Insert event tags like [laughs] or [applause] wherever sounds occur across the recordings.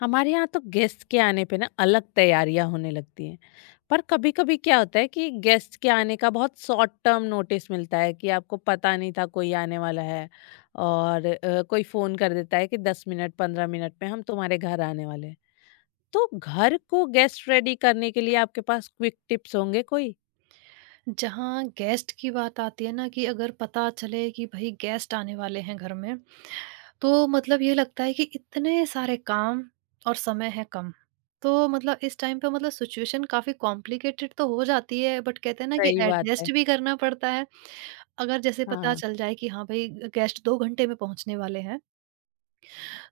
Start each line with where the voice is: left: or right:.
left: हमारे यहाँ तो गेस्ट के आने पे ना अलग तैयारियां होने लगती हैं। पर कभी कभी क्या होता है कि गेस्ट के आने का बहुत शॉर्ट टर्म नोटिस मिलता है कि आपको पता नहीं था कोई आने वाला है। और कोई फोन कर देता है कि 10 मिनट 15 मिनट में हम तुम्हारे घर आने वाले हैं। तो घर को गेस्ट रेडी करने के लिए आपके पास क्विक टिप्स होंगे कोई।
right: जहाँ गेस्ट की बात आती है ना कि अगर पता चले कि भाई गेस्ट आने वाले हैं घर में, तो मतलब ये लगता है कि इतने सारे काम और समय है कम। तो मतलब इस टाइम पे मतलब सिचुएशन काफ़ी कॉम्प्लिकेटेड तो हो जाती है, बट कहते हैं ना कि
left: सही बात है।
right: एडजस्ट भी करना पड़ता है। अगर जैसे पता
left: हाँ,
right: चल जाए कि हाँ भाई, गेस्ट 2 घंटे में पहुँचने वाले हैं,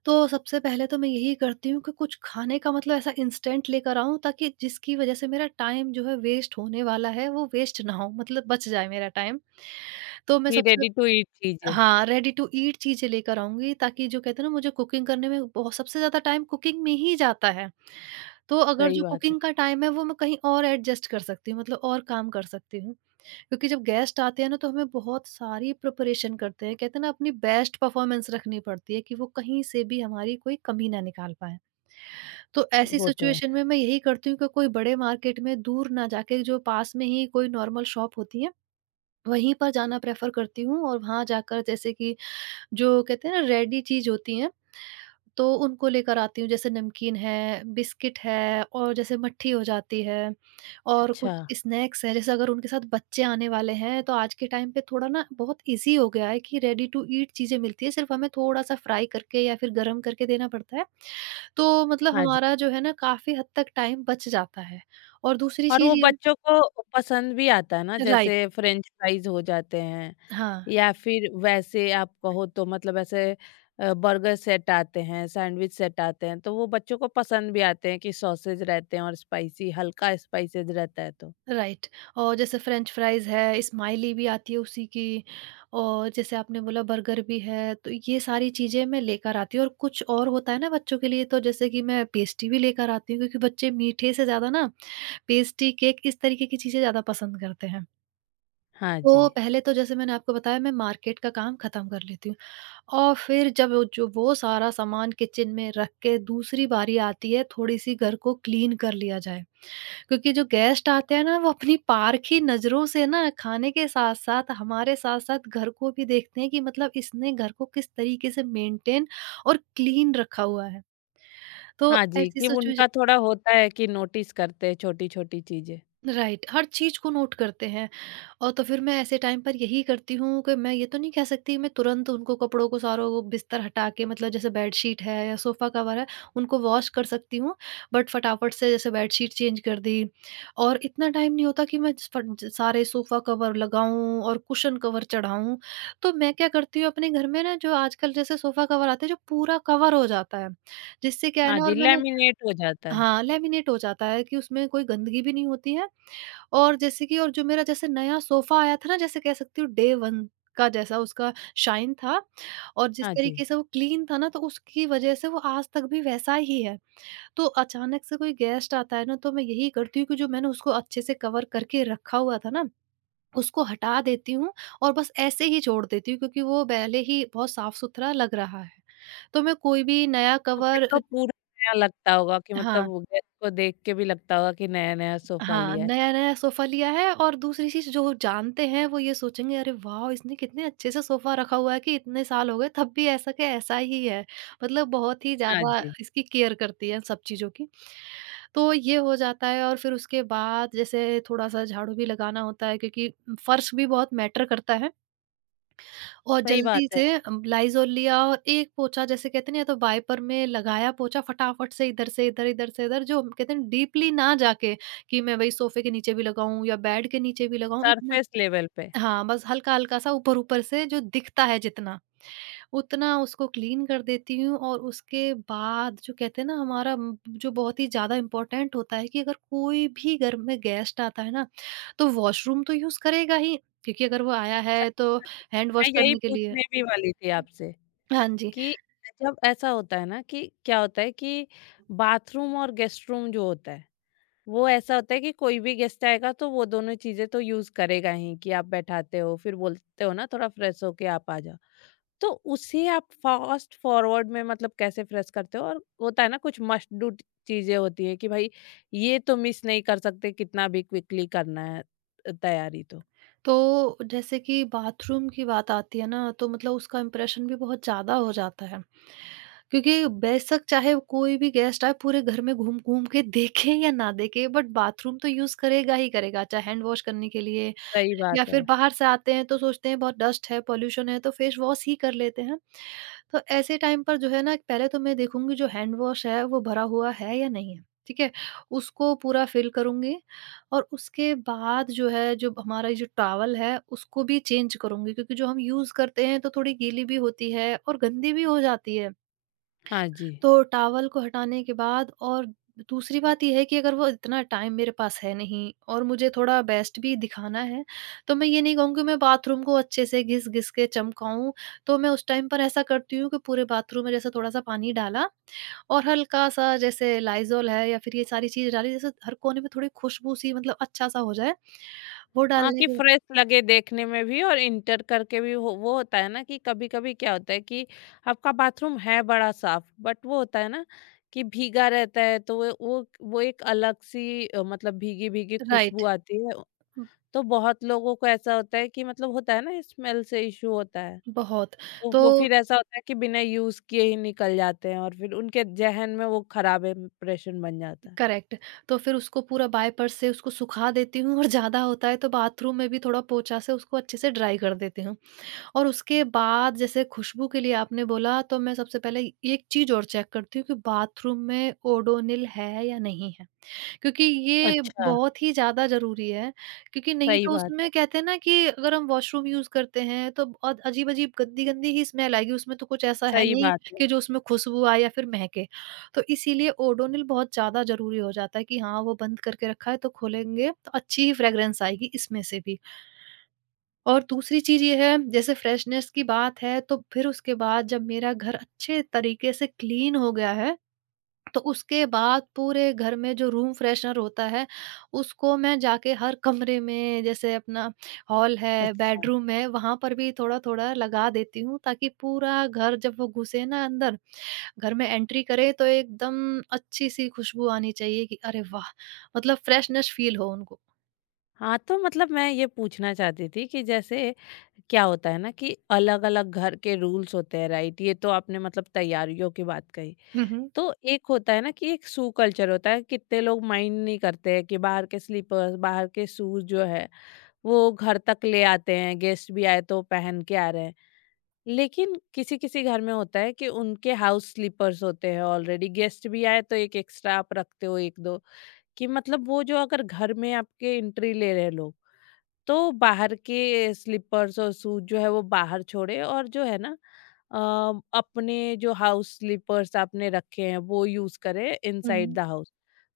right: तो सबसे पहले तो मैं यही करती हूँ कि कुछ खाने का मतलब ऐसा इंस्टेंट लेकर आऊँ, ताकि जिसकी वजह से मेरा टाइम जो है वेस्ट होने वाला है वो वेस्ट ना हो, मतलब बच जाए मेरा टाइम। तो मैं
left: कि
right: सबसे।
left: रेडी टू ईट चीजें।
right: हाँ, रेडी टू ईट चीज़ें लेकर आऊँगी, ताकि जो कहते हैं ना, मुझे कुकिंग करने में बहुत, सबसे ज़्यादा टाइम कुकिंग में ही जाता है। तो अगर
left: सही
right: जो
left: बात है।
right: कुकिंग का टाइम है, वो मैं कहीं और एडजस्ट कर सकती हूँ, मतलब और काम कर सकती हूँ। क्योंकि जब गेस्ट आते हैं ना, तो हमें बहुत सारी प्रिपरेशन करते हैं, कहते हैं ना अपनी बेस्ट परफॉर्मेंस रखनी पड़ती है कि वो कहीं से भी हमारी कोई कमी ना निकाल पाए। तो ऐसी
left: वो तो है।
right: सिचुएशन में मैं यही करती हूँ कि कोई बड़े मार्केट में दूर ना जाके, जो पास में ही कोई नॉर्मल शॉप होती है वहीं पर जाना प्रेफर करती हूँ। और वहाँ जाकर जैसे कि जो कहते हैं ना रेडी चीज होती है, तो उनको लेकर आती हूँ, जैसे नमकीन है, बिस्किट है और जैसे मट्ठी हो जाती है और
left: अच्छा।
right: कुछ स्नैक्स हैं। जैसे अगर उनके साथ बच्चे आने वाले हैं, तो आज के टाइम पे थोड़ा ना बहुत ईज़ी हो गया है कि रेडी टू ईट चीज़ें मिलती हैं, सिर्फ़ हमें थोड़ा-सा फ्राई करके या फिर गरम करके देना पड़ता है। तो मतलब
left: हाँ,
right: हमारा जो है ना काफ़ी हद तक टाइम बच जाता है। और दूसरी
left: और वो
right: चीज़ ये।
left: बच्चों को पसंद भी आता है ना, जैसे
right: राइट,
left: फ्रेंच फ्राइज हो जाते हैं।
right: हाँ।
left: या फिर वैसे आप कहो तो मतलब ऐसे बर्गर सेट आते हैं, सैंडविच सेट आते हैं, तो वो बच्चों को पसंद भी आते हैं कि सॉसेज रहते हैं और स्पाइसी हल्का स्पाइसेज रहता है तो।
right: राइट, और जैसे फ्रेंच फ्राइज़ है, स्माइली भी आती है उसी की। और जैसे आपने बोला बर्गर भी है, तो ये सारी चीज़ें मैं लेकर आती हूँ, और कुछ और होता है ना बच्चों के लिए, तो जैसे कि मैं पेस्ट्री भी लेकर आती हूँ क्योंकि बच्चे मीठे से ज़्यादा ना पेस्ट्री, केक इस तरीके की चीज़ें ज़्यादा पसंद करते हैं।
left: हाँ जी।
right: तो पहले तो जैसे मैंने आपको बताया, मैं मार्केट का काम खत्म कर लेती हूँ। और फिर जब वो, जो वो सारा सामान किचन में रख के दूसरी बारी आती है, थोड़ी-सी घर को क्लीन कर लिया जाए। क्योंकि जो गेस्ट आते हैं ना, वो अपनी पारखी नज़रों से ना खाने के साथ-साथ, हमारे साथ-साथ घर को भी देखते हैं कि मतलब इसने घर को किस तरीके से मेंटेन और क्लीन रखा हुआ है। तो
left: हाँ जी,
right: ऐसी
left: कि
right: सिचुएश।
left: उनका थोड़ा होता है कि नोटिस करते हैं छोटी-छोटी चीज़ें।
right: राइट, हर चीज़ को नोट करते हैं। और तो फिर मैं ऐसे टाइम पर यही करती हूँ कि मैं ये तो नहीं कह सकती मैं तुरंत उनको कपड़ों को सारों को बिस्तर हटा के, मतलब जैसे बेडशीट है या सोफ़ा कवर है, उनको वॉश कर सकती हूँ, बट फटाफट से जैसे बेडशीट चेंज कर दी, और इतना टाइम नहीं होता कि मैं फट सारे सोफ़ा कवर लगाऊँ और कुशन कवर चढ़ाऊँ। तो मैं क्या करती हूँ अपने घर में ना, जो आजकल जैसे सोफ़ा कवर आते हैं जो पूरा कवर हो जाता है, जिससे क्या है
left: हाँ
right: ना।
left: जी,
right: और मैंने।
left: लैमिनेट हो जाता है।
right: हाँ, लैमिनेट हो जाता है कि उसमें कोई गंदगी भी नहीं होती है। और जैसे कि और जो मेरा जैसे नया सोफ़ा आया था ना, जैसे कह सकती हूँ डे 1 का जैसा उसका शाइन था, और जिस
left: हाँ जी,
right: तरीके से वो क्लीन था ना, तो उसकी वज़ह से वो आज तक भी वैसा ही है। तो अचानक से कोई गेस्ट आता है ना, तो मैं यही करती हूँ कि जो मैंने उसको अच्छे से कवर करके रखा हुआ था ना, उसको हटा देती हूँ और बस ऐसे ही छोड़ देती हूँ, क्योंकि वो पहले ही बहुत साफ़-सुथरा लग रहा है। तो मैं कोई भी नया
left: तो फिर
right: कवर
left: तो पूरा नया लगता होगा कि मतलब
right: हाँ।
left: वो गेस्ट को देख के भी लगता होगा कि नया-नया सोफ़ा
right: हाँ,
left: लिया है।
right: नया-नया सोफ़ा लिया है, और दूसरी चीज़ जो वो जानते हैं, वो ये सोचेंगे अरे वाह! इसने कितने अच्छे से सोफ़ा रखा हुआ है कि इतने साल हो गए तब भी ऐसा के ऐसा ही है। मतलब बहुत ही
left: हाँ
right: ज़्यादा
left: जी।
right: इसकी केयर करती है सब चीज़ों की। तो ये हो जाता है, और फिर उसके बाद जैसे थोड़ा-सा झाड़ू भी लगाना होता है, क्योंकि फर्श भी बहुत मैटर करता है। और
left: सही बात
right: जल्दी
left: है।
right: से लाइज़ॉल लिया और एक पोंछा, जैसे कहते हैं ना, या तो वाइपर में लगाया पोंछा फटाफट से इधर, इधर से इधर, जो हम कहते हैं डीपली ना जाके, कि मैं भई सोफ़े के नीचे भी लगाऊँ या बेड के नीचे भी लगाऊँ इतना।
left: सरफेस लेवल पे।
right: हाँ, बस हल्का-हल्का सा ऊपर-ऊपर से जो दिखता है जितना, उतना उसको क्लीन कर देती हूँ। और उसके बाद जो कहते हैं ना हमारा जो बहुत ही ज़्यादा इम्पोर्टेंट होता है कि अगर कोई भी घर में गेस्ट आता है ना, तो वॉशरूम तो यूज़ करेगा ही, क्योंकि अगर वो आया
left: सही
right: है तो
left: बात है।
right: हैंड वॉश
left: मैं यही
right: करने के लिए।
left: पूछने भी वाली थी आपसे
right: हाँ जी,
left: कि जब ऐसा होता है ना कि क्या होता है कि बाथरूम और गेस्ट रूम जो होता है, वो ऐसा होता है कि कोई भी गेस्ट आएगा तो वो दोनों चीज़ें तो यूज़ करेगा ही कि आप बैठाते हो, फिर बोलते हो ना थोड़ा फ्रेश होके आप आ जाओ। तो उसे आप फ़ास्ट फ़ॉरवर्ड में मतलब कैसे फ्रेश करते हो? और होता है ना कुछ मस्ट डू चीज़ें होती हैं कि भाई ये तो मिस नहीं कर सकते, कितना भी क्विकली करना है तैयारी तो।
right: तो जैसे कि बाथरूम की बात आती है ना, तो मतलब उसका इम्प्रेशन भी बहुत ज़्यादा हो जाता है। क्योंकि बेशक चाहे कोई भी गेस्ट आए, पूरे घर में घूम-घूम के देखे या ना देखे, बट बाथरूम तो यूज़ करेगा ही करेगा। चाहे हैंड वॉश करने के लिए,
left: सही बात
right: या
left: है।
right: फिर बाहर से आते हैं तो सोचते हैं बहुत डस्ट है, पॉल्यूशन है, तो फेस वॉश ही कर लेते हैं। तो ऐसे टाइम पर जो है ना, पहले तो मैं देखूँगी जो हैंड वॉश है वो भरा हुआ है या नहीं है, ठीक है? उसको पूरा फ़िल करूँगी, और उसके बाद जो है, जो हमारा ये जो टॉवल है उसको भी चेंज करूँगी, क्योंकि जो हम यूज़ करते हैं तो थोड़ी गीली भी होती है और गंदी भी हो जाती है।
left: हाँ जी।
right: तो टॉवल को हटाने के बाद, और दूसरी बात ये है कि अगर वो इतना टाइम मेरे पास है नहीं और मुझे थोड़ा बेस्ट भी दिखाना है, तो मैं ये नहीं कहूँगी मैं बाथरूम को अच्छे से घिस-घिस के चमकाऊँ, तो मैं उस टाइम पर ऐसा करती हूँ कि पूरे बाथरूम में जैसे थोड़ा-सा पानी डाला और हल्का-सा जैसे लाइज़ॉल है या फिर ये सारी चीज़ डाली, जैसे हर कोने में थोड़ी खुशबू सी, मतलब अच्छा-सा हो जाए। वो
left: हाँ,
right: डालने
left: कि
right: के बाद।
left: फ्रेश लगे देखने में भी और इंटर करके भी हो, वो होता है ना कि कभी-कभी क्या होता है कि आपका बाथरूम है बड़ा साफ, बट वो होता है ना कि भीगा रहता है तो वो वो एक अलग-सी मतलब भीगी-भीगी खुशबू
right: राइट।
left: आती है। तो बहुत लोगों को ऐसा होता है कि मतलब होता है ना स्मेल से इश्यू होता है।
right: बहुत।
left: तो वो
right: तो
left: फिर ऐसा होता है कि बिना यूज़ किए ही निकल जाते हैं और फिर उनके ज़हन में वो खराब इम्प्रेशन बन जाता है।
right: करेक्ट। तो फिर उसको पूरा बाय पर्स से उसको सुखा देती हूँ, और ज़्यादा होता है तो बाथरूम में भी थोड़ा पोंछा से उसको अच्छे से ड्राई कर देती हूँ। और उसके बाद जैसे खुशबू के लिए आपने बोला, तो मैं सबसे पहले एक चीज़ और चेक करती हूँ कि बाथरूम में ओडोनिल है या नहीं है। क्योंकि ये
left: अच्छा।
right: बहुत ही ज़्यादा ज़रूरी है, क्योंकि नहीं
left: सही
right: तो
left: बात है।
right: उसमें कहते हैं ना कि अगर हम वॉशरूम यूज़ करते हैं तो बहुत अजीब-अजीब, गंदी-गंदी ही स्मेल आएगी, उसमें तो कुछ ऐसा है
left: सही
right: नहीं
left: बात है।
right: कि जो उसमें खुशबू आए या फिर महके। तो इसीलिए ओडोनिल बहुत ज़्यादा ज़रूरी हो जाता है, कि हाँ, वो बंद करके रखा है तो खोलेंगे तो अच्छी ही फ्रेग्रेंस आएगी इसमें से भी। और दूसरी चीज़ ये है, जैसे फ्रेशनेस की बात है, तो फिर उसके बाद जब मेरा घर अच्छे तरीके से क्लीन हो गया है, तो उसके बाद पूरे घर में जो रूम फ्रेशनर होता है, उसको मैं जाके हर कमरे में, जैसे अपना हॉल है,
left: अच्छा।
right: बेडरूम है, वहाँ पर भी थोड़ा-थोड़ा लगा देती हूँ, ताकि पूरा घर जब वो घुसे ना अंदर, घर में एंट्री करे, तो एकदम अच्छी-सी खुशबू आनी चाहिए कि अरे वाह! मतलब फ्रेशनेस फ़ील हो उनको।
left: हाँ, तो मतलब मैं ये पूछना चाहती थी कि जैसे क्या होता है ना कि अलग-अलग घर के रूल्स होते हैं, राइट? ये तो आपने मतलब तैयारियों की बात कही।
right: हुँ, हुँ।
left: तो एक होता है ना कि एक शू कल्चर होता है, कितने लोग माइंड नहीं करते हैं कि बाहर के स्लीपर्स, बाहर के शूज़ जो है, वो घर तक ले आते हैं, गेस्ट भी आए तो पहन के आ रहे हैं। लेकिन किसी-किसी घर में होता है कि उनके हाउस स्लीपर्स होते हैं ऑलरेडी, गेस्ट भी आए तो एक एक्स्ट्रा आप रखते हो 1-2 कि मतलब वो जो अगर घर में आपके एंट्री ले रहे हैं लोग, तो बाहर के स्लीपर्स और शूज जो है वो बाहर छोड़े, और जो है ना अ, अपने जो हाउस स्लीपर्स आपने रखे हैं वो यूज करें
right: हुँ।
left: Inside the house.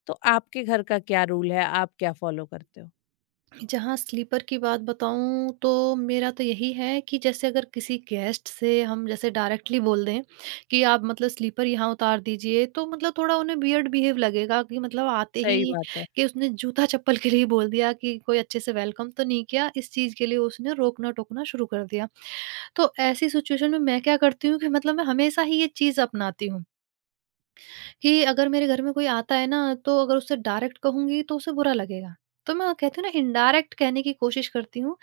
left: तो आपके घर का क्या रूल है, आप क्या फॉलो करते हो?
right: जहाँ स्लीपर की बात बताऊँ, तो मेरा तो यही है कि जैसे अगर किसी गेस्ट से हम जैसे डायरेक्टली बोल दें कि आप मतलब स्लीपर यहाँ उतार दीजिए, तो मतलब थोड़ा उन्हें वियर्ड बिहेव लगेगा कि मतलब आते
left: सही
right: ही
left: बात है।
right: कि उसने जूता चप्पल के लिए बोल दिया, कि कोई अच्छे से वेलकम तो नहीं किया, इस चीज़ के लिए उसने रोकना टोकना शुरू कर दिया। तो ऐसी सिचुएशन में मैं क्या करती हूँ कि मतलब मैं हमेशा ही ये चीज़ अपनाती हूँ कि अगर मेरे घर में कोई आता है ना, तो अगर उससे डायरेक्ट कहूँगी तो उसे बुरा लगेगा। तो मैं कहती हूँ ना, इनडायरेक्ट कहने की कोशिश करती हूँ।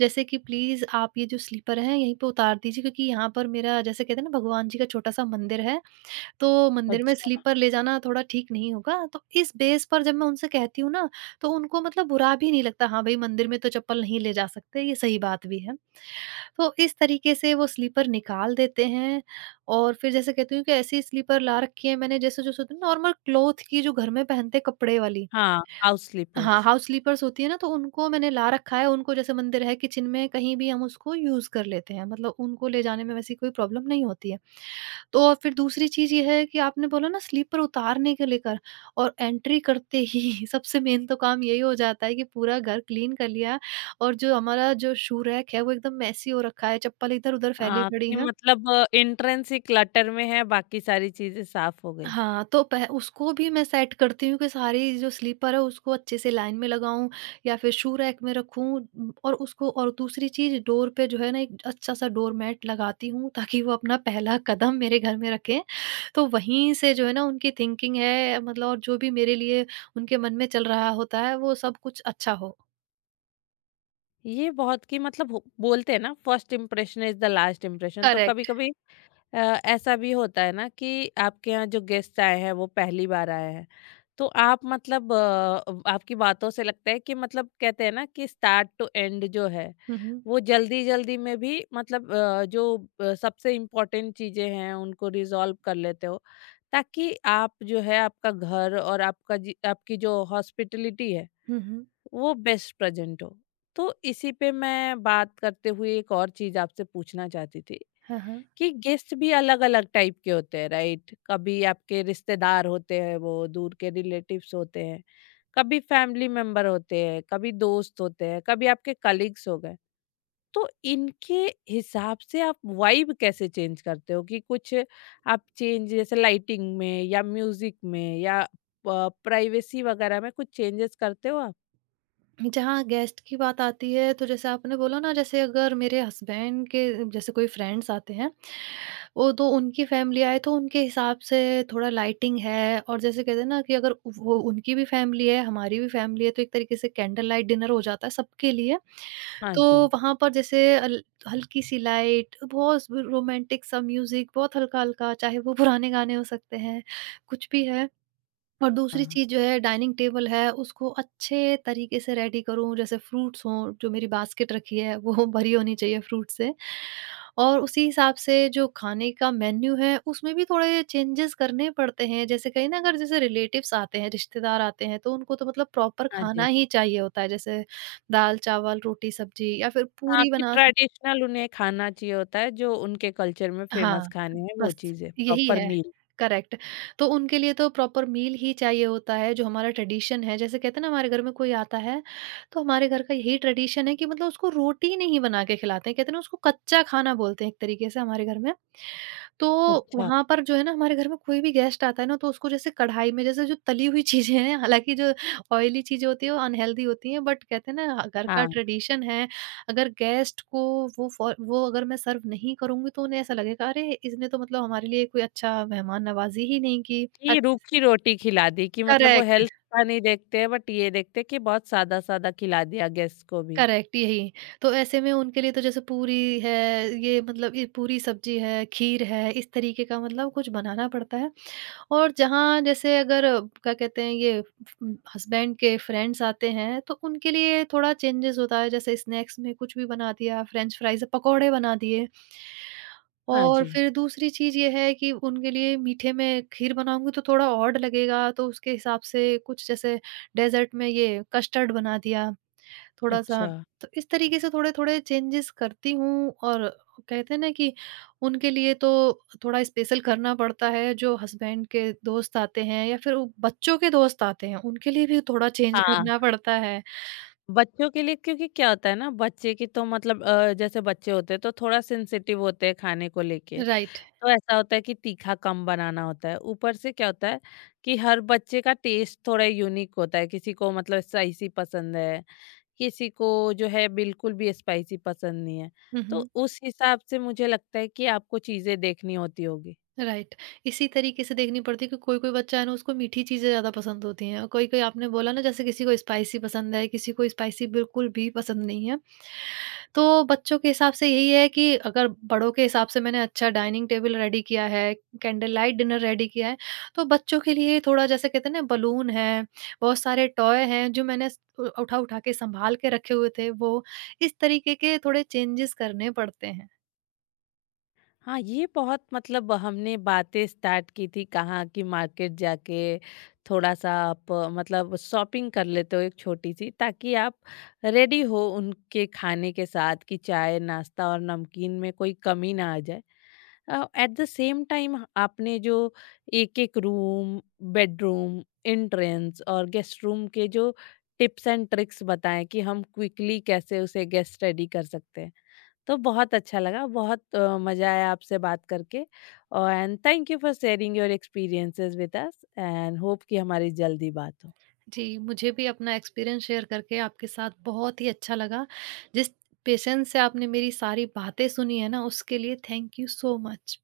right: जैसे कि प्लीज़ आप ये जो स्लीपर है यहीं पे उतार दीजिए, क्योंकि यहाँ पर मेरा जैसे कहते हैं ना, भगवान जी का छोटा-सा मंदिर है। तो मंदिर में
left: अच्छा।
right: स्लीपर ले जाना थोड़ा ठीक नहीं होगा। तो इस बेस पर जब मैं उनसे कहती हूँ ना, तो उनको मतलब बुरा भी नहीं लगता। हाँ भई, मंदिर में तो चप्पल नहीं ले जा सकते, ये सही बात भी है। तो इस तरीके से वो स्लीपर निकाल देते हैं। और फिर जैसे कहती हूँ कि ऐसी स्लीपर ला रखी है मैंने, जैसे जैसे होती है नॉर्मल क्लॉथ की, जो घर में पहनते कपड़े वाली।
left: हाँ। हाउस
right: हाँ,
left: स्लीपर्स।
right: हाउस स्लीपर्स होती है ना, तो उनको मैंने ला रखा है। उनको जैसे मंदिर है, किचन में कहीं भी हम उसको यूज़ कर लेते हैं, मतलब उनको ले जाने में वैसी कोई प्रॉब्लम नहीं होती है। तो और फिर दूसरी चीज़ ये है कि आपने बोला ना स्लीपर उतारने के लेकर, और एंट्री करते ही [laughs] सबसे मेन तो काम यही हो जाता है कि पूरा घर क्लीन कर लिया, और जो हमारा जो शू रैक है वो एकदम मैसी हो रखा है, चप्पल इधर-उधर फैली
left: हाँ,
right: पड़ी
left: कि
right: हैं।
left: मतलब एंट्रेंस ही क्लटर में है, बाकी सारी चीजें साफ हो गई।
right: हाँ, तो पह उसको भी मैं सेट करती हूँ कि सारी जो स्लीपर है उसको अच्छे से लाइन में लगाऊँ या फिर शू रैक में रखूँ। और उसको, और दूसरी चीज़, डोर पे जो है ना, एक अच्छा-सा डोर मैट लगाती हूँ ताकि वो अपना पहला कदम मेरे घर में रखें। तो वहीं से जो है ना उनकी थिंकिंग है मतलब, और जो भी मेरे लिए उनके मन में चल रहा होता है वो सब कुछ अच्छा हो।
left: ये बहुत की मतलब बोलते हैं ना first impression is the last impression, तो कभी
right: करेक्ट।
left: कभी अ, ऐसा भी होता है ना कि आपके यहाँ जो गेस्ट आए हैं वो पहली बार आए हैं, तो आप मतलब आपकी बातों से लगता है कि मतलब कहते हैं ना कि स्टार्ट टू एंड जो है,
right: हुँ, हुँ।
left: वो जल्दी जल्दी में भी मतलब जो सबसे इम्पोर्टेंट चीज़ें हैं उनको रिजॉल्व कर लेते हो, ताकि आप जो है आपका घर और आपका आपकी जो हॉस्पिटलिटी है
right: हुँ, हुँ।
left: वो बेस्ट प्रेजेंट हो। तो इसी पे मैं बात करते हुए एक और चीज़ आपसे पूछना चाहती थी
right: हाँ, हाँ।
left: कि गेस्ट भी अलग-अलग टाइप के होते हैं, राइट? कभी आपके रिश्तेदार होते हैं वो, दूर के रिलेटिव्स होते हैं, कभी फैमिली मेंबर होते हैं, कभी दोस्त होते हैं, कभी आपके कलीग्स हो गए। तो इनके हिसाब से आप वाइब कैसे चेंज करते हो, कि कुछ आप चेंज जैसे लाइटिंग में या म्यूजिक में या प प्राइवेसी वगैरह में कुछ चेंजेस करते हो आप?
right: जहाँ गेस्ट की बात आती है, तो जैसे आपने बोला ना, जैसे अगर मेरे हस्बैंड के जैसे कोई फ्रेंड्स आते हैं, वो तो उनकी फैमिली आए, तो उनके हिसाब से थोड़ा लाइटिंग है। और जैसे कहते हैं ना कि अगर वो उनकी भी फैमिली है, हमारी भी फैमिली है, तो एक तरीके से कैंडल लाइट डिनर हो जाता है सबके लिए।
left: हाँ
right: तो
left: जी।
right: वहाँ पर जैसे अल हल्की-सी लाइट, बहुत रोमांटिक सा म्यूज़िक, बहुत हल्का-हल्का, चाहे वो पुराने गाने हो सकते हैं, कुछ भी है। और दूसरी
left: हाँ,
right: चीज़ जो है, डाइनिंग टेबल है उसको अच्छे तरीके से रेडी करूँ। जैसे फ्रूट्स हों, जो मेरी बास्केट रखी है वो [laughs] भरी होनी चाहिए फ्रूट से। और उसी हिसाब से जो खाने का मेन्यू है उसमें भी थोड़े चेंजेस करने पड़ते हैं। जैसे कहीं ना, अगर जैसे रिलेटिव्स आते हैं, रिश्तेदार आते हैं, तो उनको तो मतलब प्रॉपर
left: हाँ जी।
right: खाना ही चाहिए होता है, जैसे दाल चावल रोटी सब्जी या फिर
left: हाँ,
right: पूरी
left: कि
right: बना।
left: ट्रेडिशनल उन्हें खाना चाहिए होता है, जो उनके कल्चर में फेमस
right: हाँ,
left: खाने हैं वो
right: बस
left: चीज़ें,
right: यही
left: प्रॉपर
right: है,
left: मील।
right: करेक्ट। तो उनके लिए तो प्रॉपर मील ही चाहिए होता है, जो हमारा ट्रेडिशन है। जैसे कहते हैं ना, हमारे घर में कोई आता है, तो हमारे घर का यही ट्रेडिशन है कि मतलब उसको रोटी नहीं बना के खिलाते हैं। कहते हैं ना, उसको कच्चा खाना बोलते हैं एक तरीके से हमारे घर में। तो
left: अच्छा।
right: वहाँ पर जो है ना, हमारे घर में कोई भी गेस्ट आता है ना, तो उसको जैसे कढ़ाई में जैसे जो तली हुई [laughs] चीज़ें हैं, हालाँकि जो ऑयली चीज़ें होती हैं वो अनहेल्दी होती हैं, बट कहते हैं ना, घर का
left: हाँ,
right: ट्रेडिशन है। अगर गेस्ट को वो फ़ॉ वो अगर मैं सर्व नहीं करूँगी, तो उन्हें ऐसा लगेगा, अरे! इसने तो मतलब हमारे लिए कोई अच्छा मेहमान-नवाज़ी ही नहीं की
left: कि
right: अच्छे से।
left: रूखी रोटी खिला दी कि मतलब वो
right: करेक्ट,
left: हेल्थ का नहीं देखते हैं बट ये देखते हैं कि बहुत सादा-सादा खिला दिया गेस्ट को भी।
right: करेक्ट यही। तो ऐसे में उनके लिए तो जैसे पूरी है, ये मतलब ये पूरी सब्ज़ी है, खीर है, इस तरीके का मतलब कुछ बनाना पड़ता है। और जहाँ जैसे अगर क्या कहते हैं ये हस्बैंड के फ्रेंड्स आते हैं, तो उनके लिए थोड़ा चेंजेस होता है, जैसे स्नैक्स में कुछ भी बना दिया, फ्रेंच फ्राइज़, पकौड़े बना दिए।
left: हाँ
right: और
left: जी,
right: फिर दूसरी चीज़ ये है कि उनके लिए मीठे में खीर बनाऊँगी तो थोड़ा ऑड लगेगा, तो उसके हिसाब से कुछ, जैसे डेज़र्ट में ये कस्टर्ड बना दिया थोड़ा-सा।
left: अच्छा।
right: तो इस तरीके से थोड़े-थोड़े चेंजेज़ करती हूँ, और कहते हैं ना कि उनके लिए तो थोड़ा स्पेशल करना पड़ता है। जो हस्बैंड के दोस्त आते हैं या फिर वो बच्चों के दोस्त आते हैं, उनके लिए भी थोड़ा चेंज
left: हाँ,
right: करना पड़ता है।
left: बच्चों के लिए क्योंकि क्या होता है ना बच्चे की तो मतलब जैसे बच्चे होते हैं तो थोड़ा सेंसिटिव होते हैं खाने को लेके।
right: राइट।
left: तो ऐसा होता है कि तीखा कम बनाना होता है। ऊपर से क्या होता है कि हर बच्चे का टेस्ट थोड़ा यूनिक होता है। किसी को मतलब स्पाइसी पसंद है, किसी को जो है बिल्कुल भी स्पाइसी पसंद नहीं है।
right: हुँ,
left: तो
right: हुँ।
left: उस हिसाब से मुझे लगता है कि आपको चीज़ें देखनी होती होगी।
right: राइट। इसी तरीके से देखनी पड़ती है कि कोई-कोई बच्चा है ना, उसको मीठी चीज़ें ज़्यादा पसंद होती हैं, और कोई-कोई आपने बोला ना, जैसे किसी को स्पाइसी पसंद है, किसी को स्पाइसी बिल्कुल भी पसंद नहीं है। तो बच्चों के हिसाब से यही है कि अगर बड़ों के हिसाब से मैंने अच्छा डाइनिंग टेबल रेडी किया है, कैंडल लाइट डिनर रेडी किया है, तो बच्चों के लिए थोड़ा जैसे कहते हैं ना, बलून है, बहुत सारे टॉय हैं जो मैंने उ उठा-उठा के सँभाल के रखे हुए थे वो, इस तरीके के थोड़े चेंजेज़ करने पड़ते हैं।
left: हाँ, ये बहुत मतलब हमने बातें स्टार्ट की थी कहाँ कि मार्केट जाके थोड़ा सा आप मतलब शॉपिंग कर लेते हो एक छोटी सी, ताकि आप रेडी हो उनके खाने के साथ कि चाय नाश्ता और नमकीन में कोई कमी ना आ जाए। एट द सेम टाइम आपने जो एक एक रूम, बेडरूम, एंट्रेंस और गेस्ट रूम के जो टिप्स एंड ट्रिक्स बताएं कि हम क्विकली कैसे उसे गेस्ट रेडी कर सकते हैं, तो बहुत अच्छा लगा, बहुत मज़ा आया आपसे बात करके। And thank you for sharing your experiences with us and hope कि हमारी जल्दी बात हो।
right: जी, मुझे भी अपना एक्सपीरियंस शेयर करके आपके साथ बहुत ही अच्छा लगा। जिस पेशेंस से आपने मेरी सारी बातें सुनी है ना, उसके लिए थैंक यू सो मच।